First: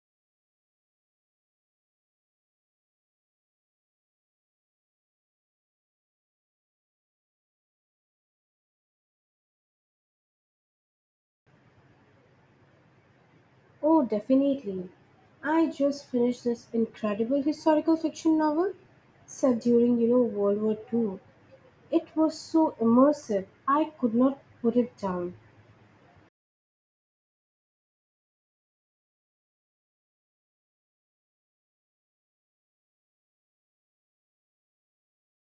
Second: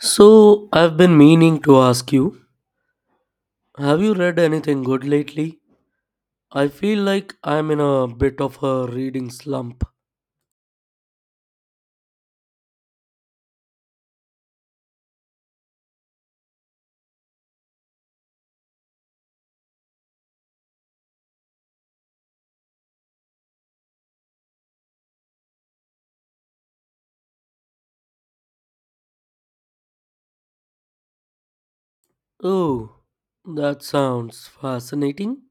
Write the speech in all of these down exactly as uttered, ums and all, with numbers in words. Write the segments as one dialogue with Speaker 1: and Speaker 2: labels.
Speaker 1: So, I've been meaning to ask you, have you read anything good lately? I feel like I'm in a bit of a reading slump.
Speaker 2: Oh, definitely. I just finished this incredible historical fiction novel set during, you know, World War Two. It was so immersive, I could not put it down.
Speaker 1: Oh, that sounds fascinating.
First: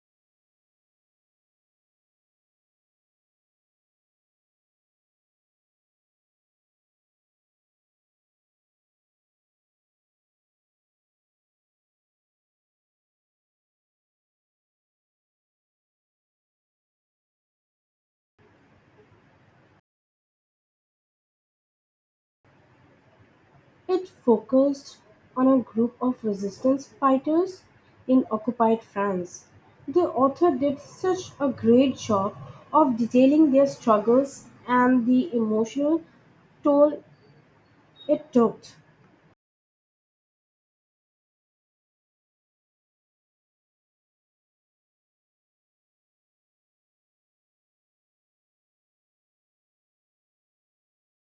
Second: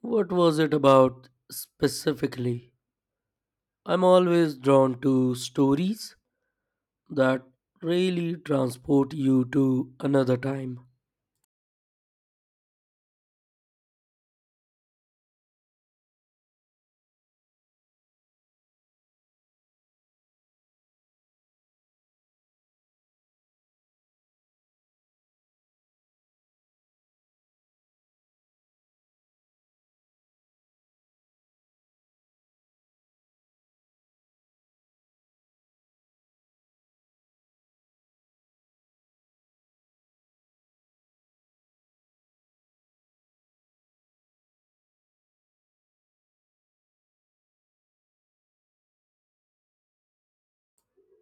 Speaker 1: What was it about specifically? I'm always drawn to stories that really transport you to another time.
Speaker 2: It focused on a group of resistance fighters in occupied France. The author did such a great job of detailing their struggles and the emotional toll it took.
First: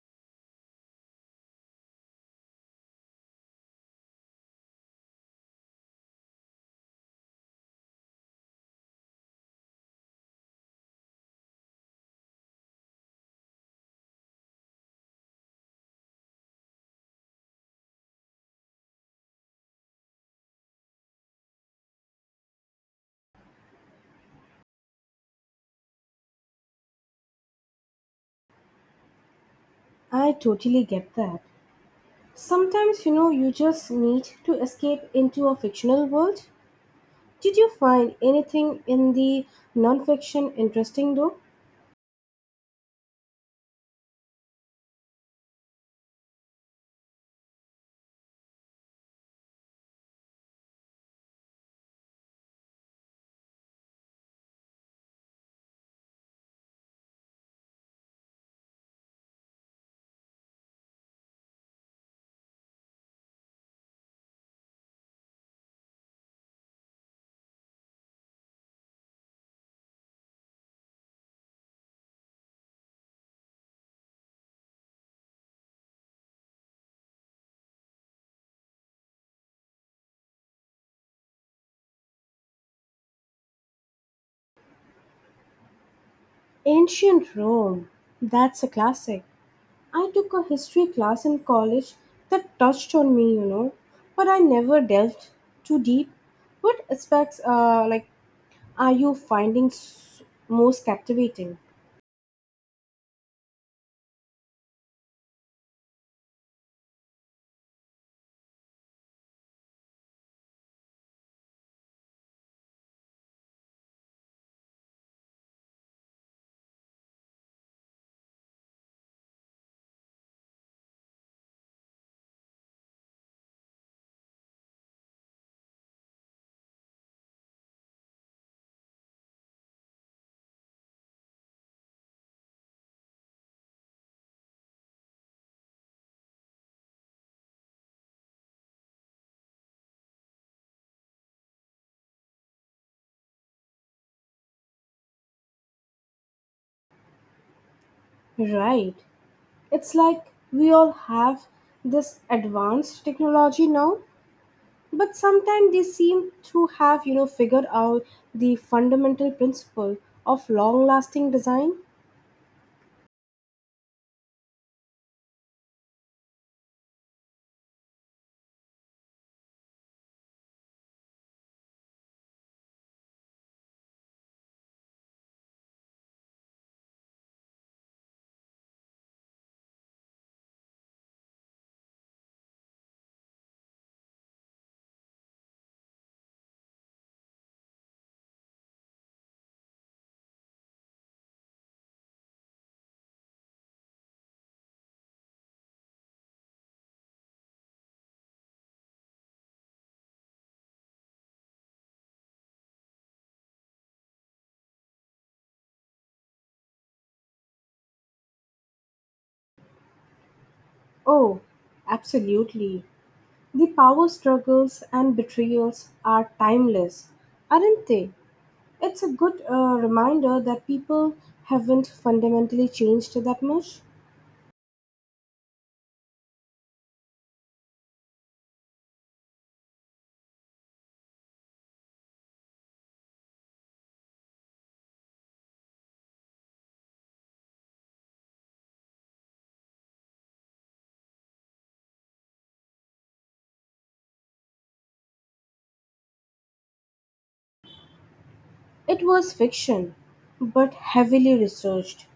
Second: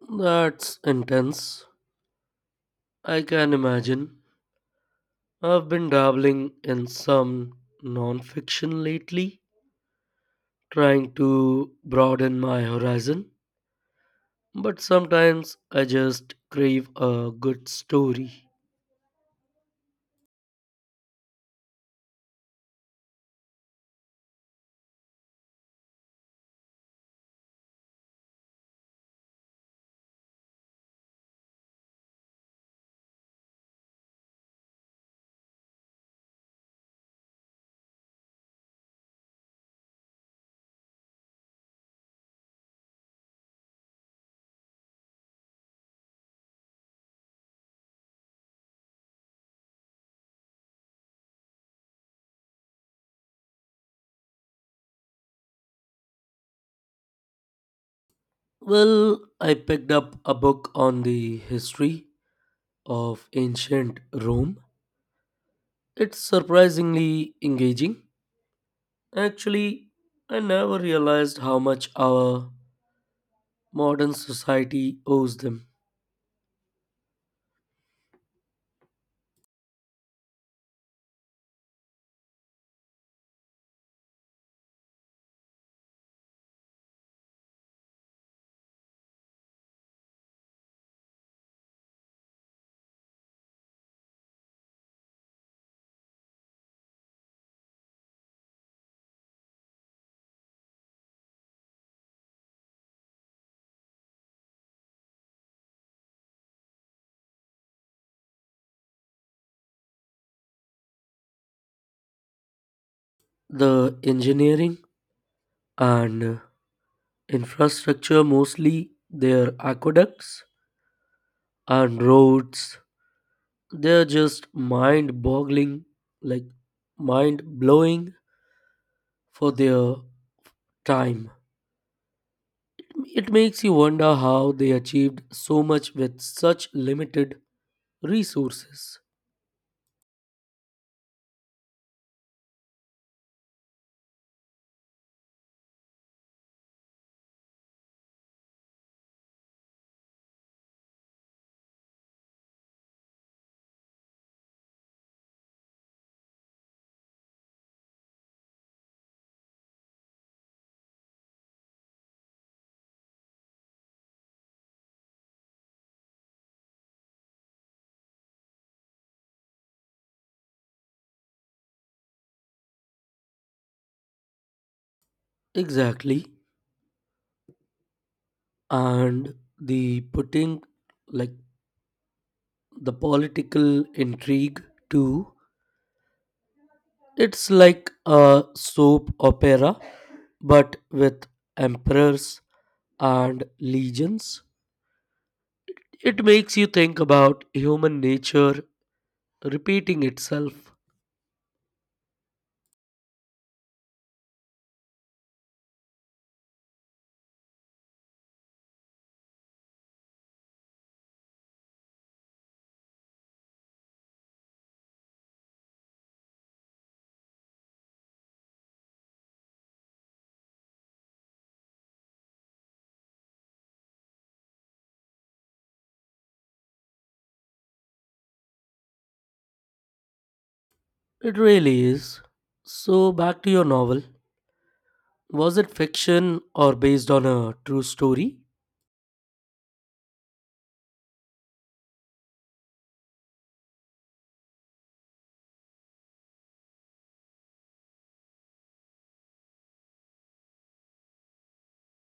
Speaker 1: That's intense. I can imagine. I've been dabbling in some non fiction lately trying to broaden my horizon, but sometimes I just crave a good story.
Speaker 2: I totally get that. Sometimes, you know, you just need to escape into a fictional world. Did you find anything in the nonfiction interesting though?
Speaker 1: Well, I picked up a book on the history of ancient Rome. It's surprisingly engaging. Actually, I never realized how much our modern society owes them.
Speaker 2: Ancient Rome. That's a classic. I took a history class in college that touched on me, you know, but I never delved too deep. What aspects, uh, like, are you finding s- most captivating?
Speaker 1: The engineering and infrastructure, mostly their aqueducts and roads, they're just mind boggling, like mind blowing for their time. It makes you wonder how they achieved so much with such limited resources.
Speaker 2: Right. It's like we all have this advanced technology now, but sometimes they seem to have you know figured out the fundamental principle of long lasting design.
Speaker 1: Exactly. And the putting, like the political intrigue too, it's like a soap opera but with emperors and legions. It makes you think about human nature repeating itself.
Speaker 2: Oh, absolutely. The power struggles and betrayals are timeless, aren't they? It's a good uh, reminder that people haven't fundamentally changed that much.
Speaker 1: It really is. So, back to your novel. Was it fiction or based on a true story?
Speaker 2: It was fiction, but heavily researched.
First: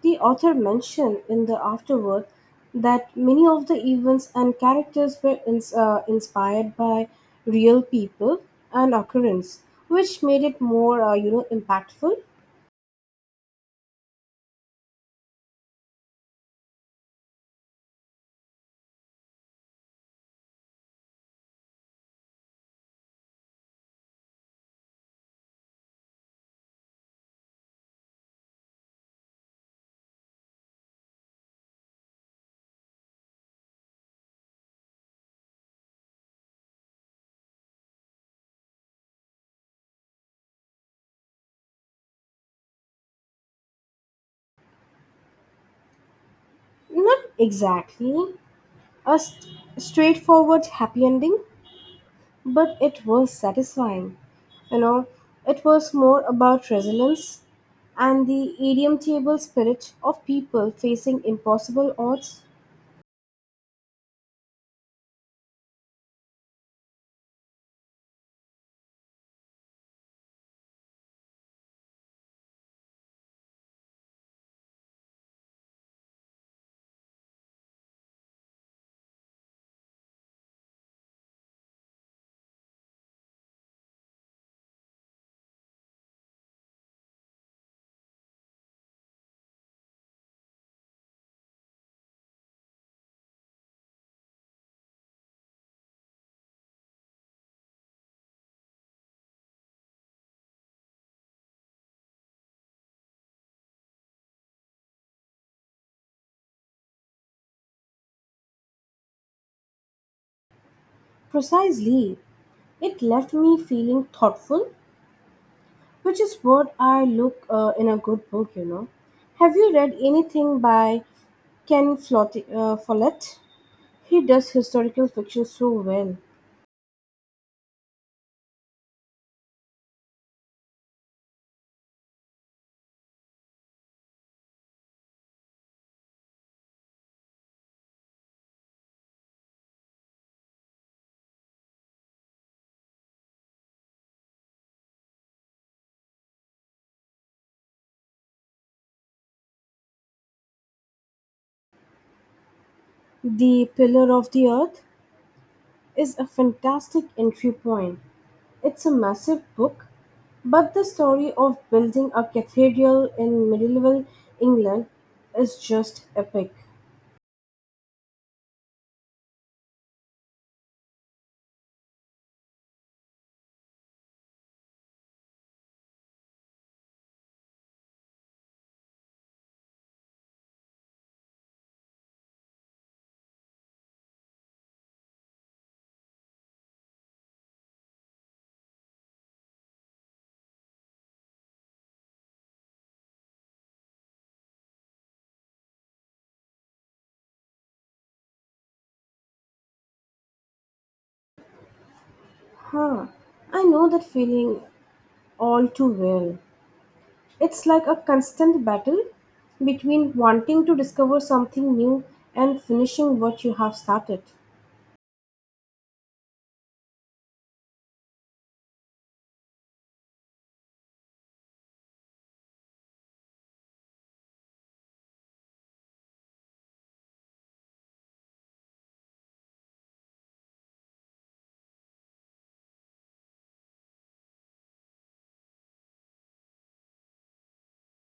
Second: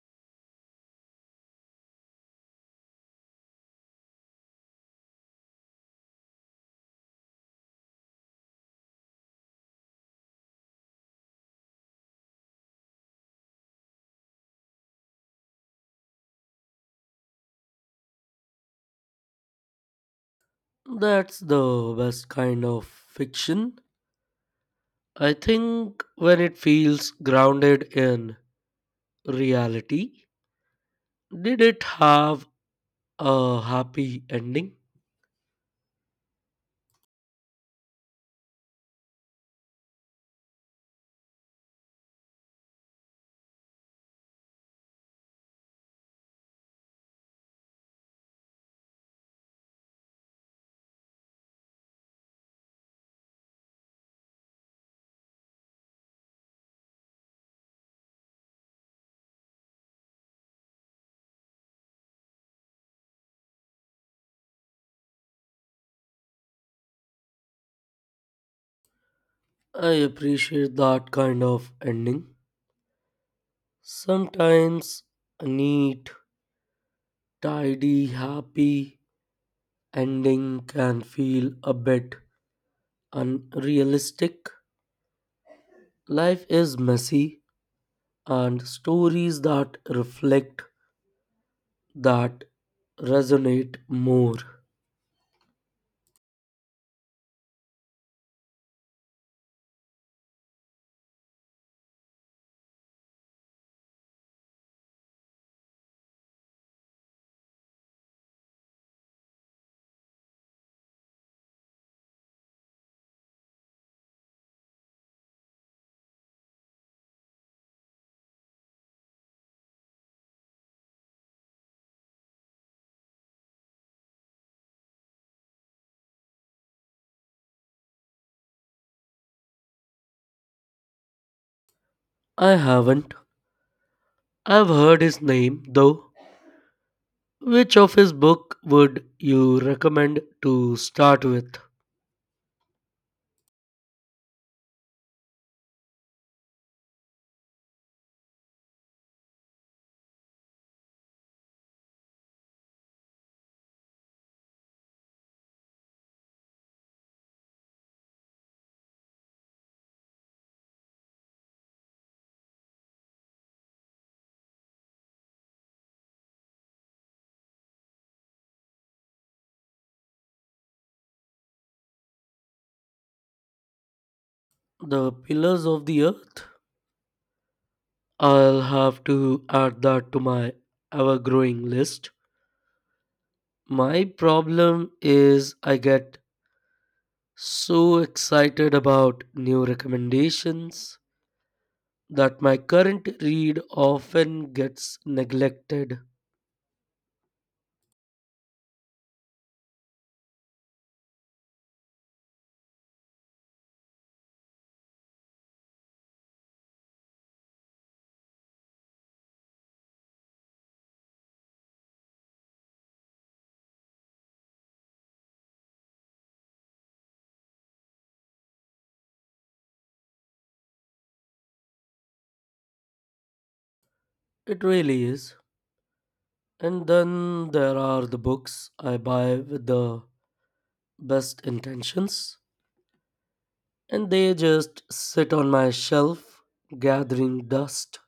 Speaker 2: The author mentioned in the afterword that many of the events and characters were ins- uh, inspired by real people and occurrence, which made it more, uh, you know, impactful.
Speaker 1: That's the best kind of fiction, I think, when it feels grounded in reality. Did it have a happy ending?
Speaker 2: Not exactly a st- straightforward happy ending, but it was satisfying. You know, it was more about resilience and the irredeemable spirit of people facing impossible odds.
Speaker 1: I appreciate that kind of ending. Sometimes a neat, tidy, happy ending can feel a bit unrealistic. Life is messy, and stories that reflect that resonate more.
Speaker 2: Precisely, it left me feeling thoughtful, which is what I look uh, in a good book, you know. Have you read anything by Ken Flot- uh, Follett? He does historical fiction so well.
Speaker 1: I haven't. I've heard his name though. Which of his book would you recommend to start with?
Speaker 2: The Pillar of the Earth is a fantastic entry point. It's a massive book, but the story of building a cathedral in medieval England is just epic.
Speaker 1: The Pillars of the Earth? I'll have to add that to my ever growing list. My problem is I get so excited about new recommendations that my current read often gets neglected.
Speaker 2: Huh. I know that feeling all too well. It's like a constant battle between wanting to discover something new and finishing what you have started.
Speaker 1: It really is. And then there are the books I buy with the best intentions, and they just sit on my shelf gathering dust.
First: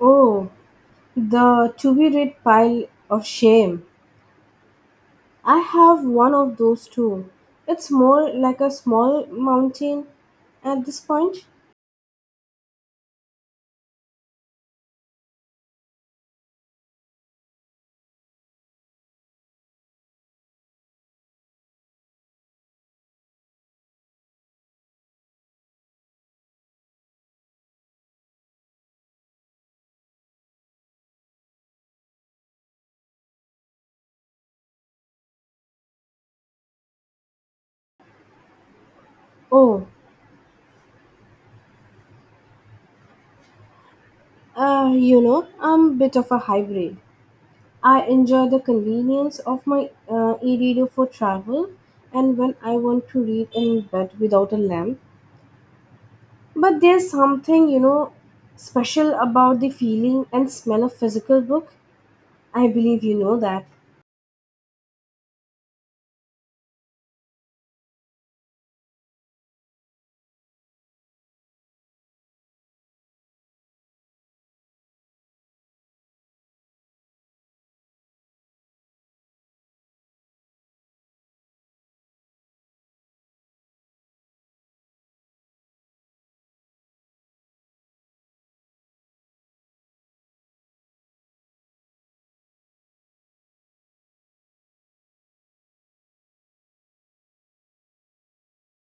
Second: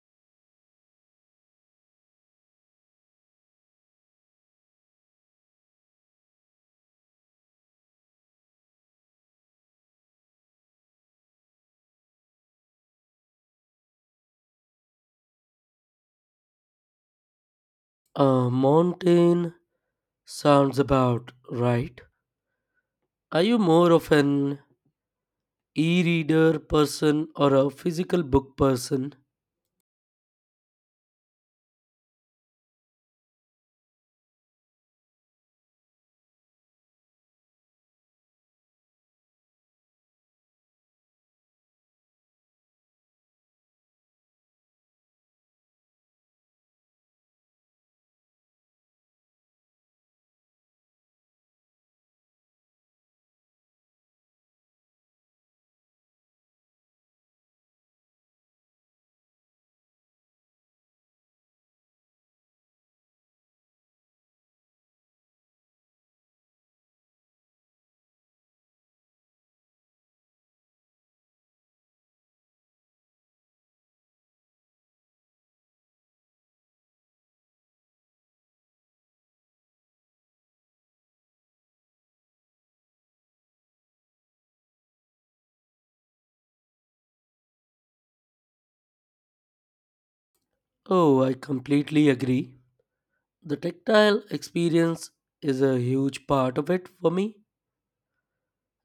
Speaker 2: Oh, the to be read pile of shame. I have one of those too. It's more like a small mountain at this point.
Speaker 1: A mountain sounds about right. Are you more of an e reader person or a physical book person?
Speaker 2: Oh, Uh, you know, I'm a bit of a hybrid. I enjoy the convenience of my uh, e-reader for travel and when I want to read in bed without a lamp. But there's something, you know, special about the feeling and smell of physical book. I believe you know that.
Speaker 1: Oh, I completely agree. The tactile experience is a huge part of it for me,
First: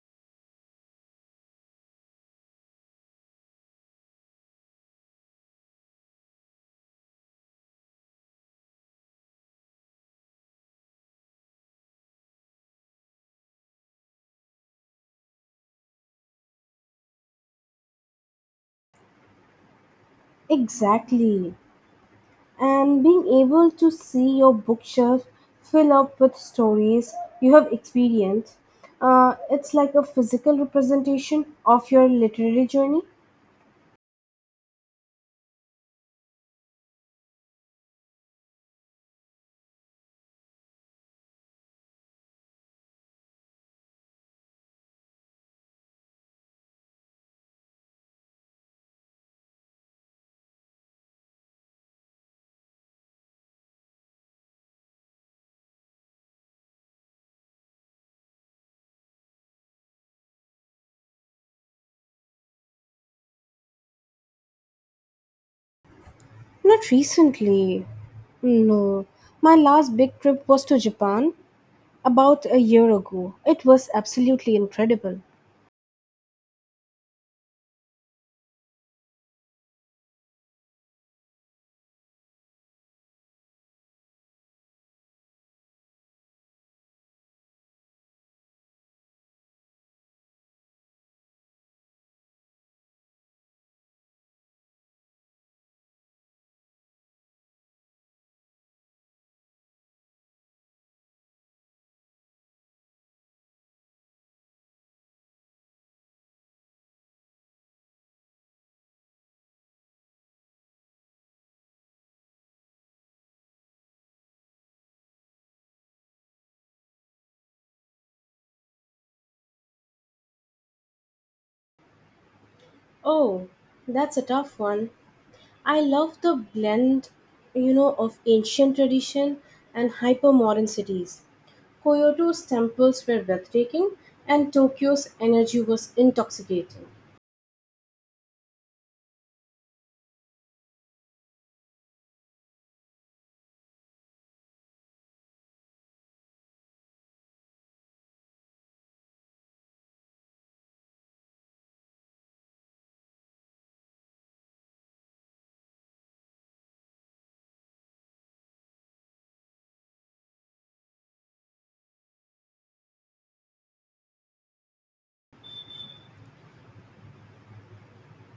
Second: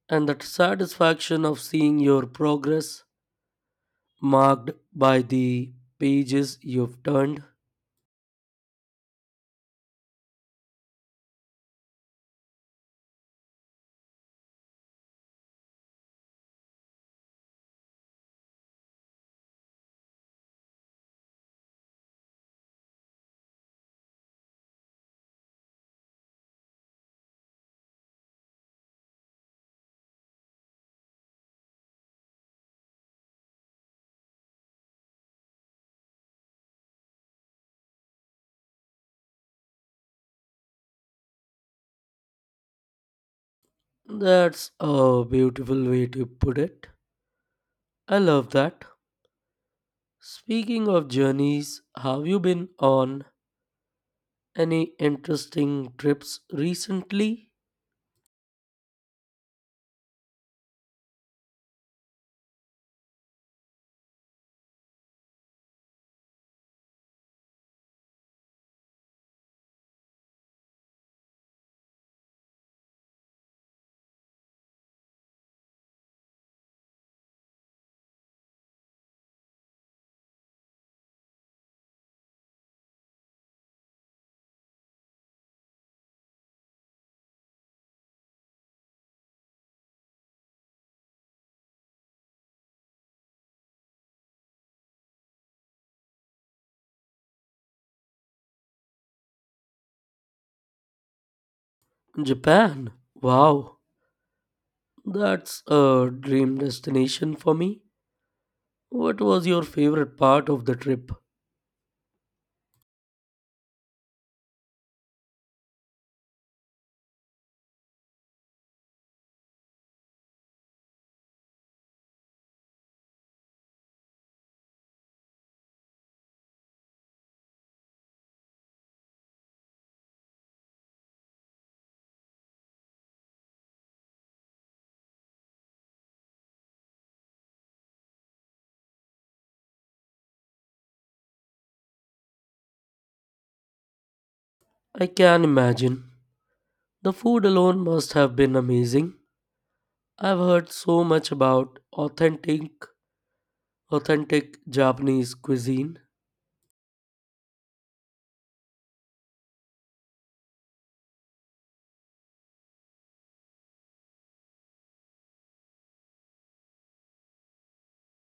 Speaker 1: and the satisfaction of seeing your progress marked by the pages you've turned.
Speaker 2: Exactly. And being able to see your bookshelf fill up with stories you have experienced, uh, it's like a physical representation of your literary journey.
Speaker 1: That's a beautiful way to put it. I love that. Speaking of journeys, have you been on any interesting trips recently?
Speaker 2: Not recently. No. My last big trip was to Japan about a year ago. It was absolutely incredible.
Speaker 1: Japan. Wow, that's a dream destination for me. What was your favorite part of the trip?
Speaker 2: Oh, that's a tough one. I love the blend, you know, of ancient tradition and hyper-modern cities. Kyoto's temples were breathtaking, and Tokyo's energy was intoxicating.
Speaker 1: I can imagine. The food alone must have been amazing. I've heard so much about authentic authentic Japanese cuisine.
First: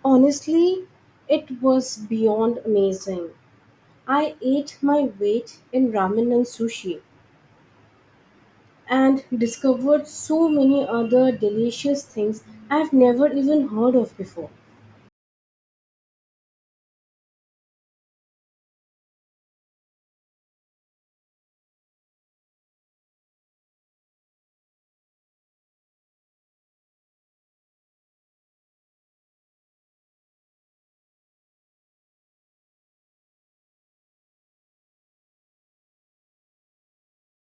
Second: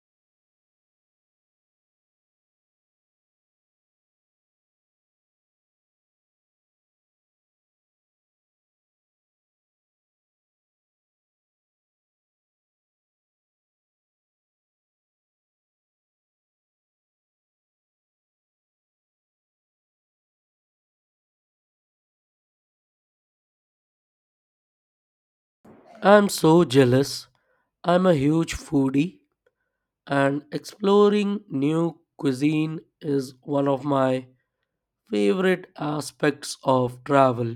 Speaker 2: Honestly, it was beyond amazing. I ate my weight in ramen and sushi, and discovered so many other delicious things I've never even heard of before.
Speaker 1: I'm so jealous. I'm a huge foodie and exploring new cuisine is one of my favorite aspects of travel.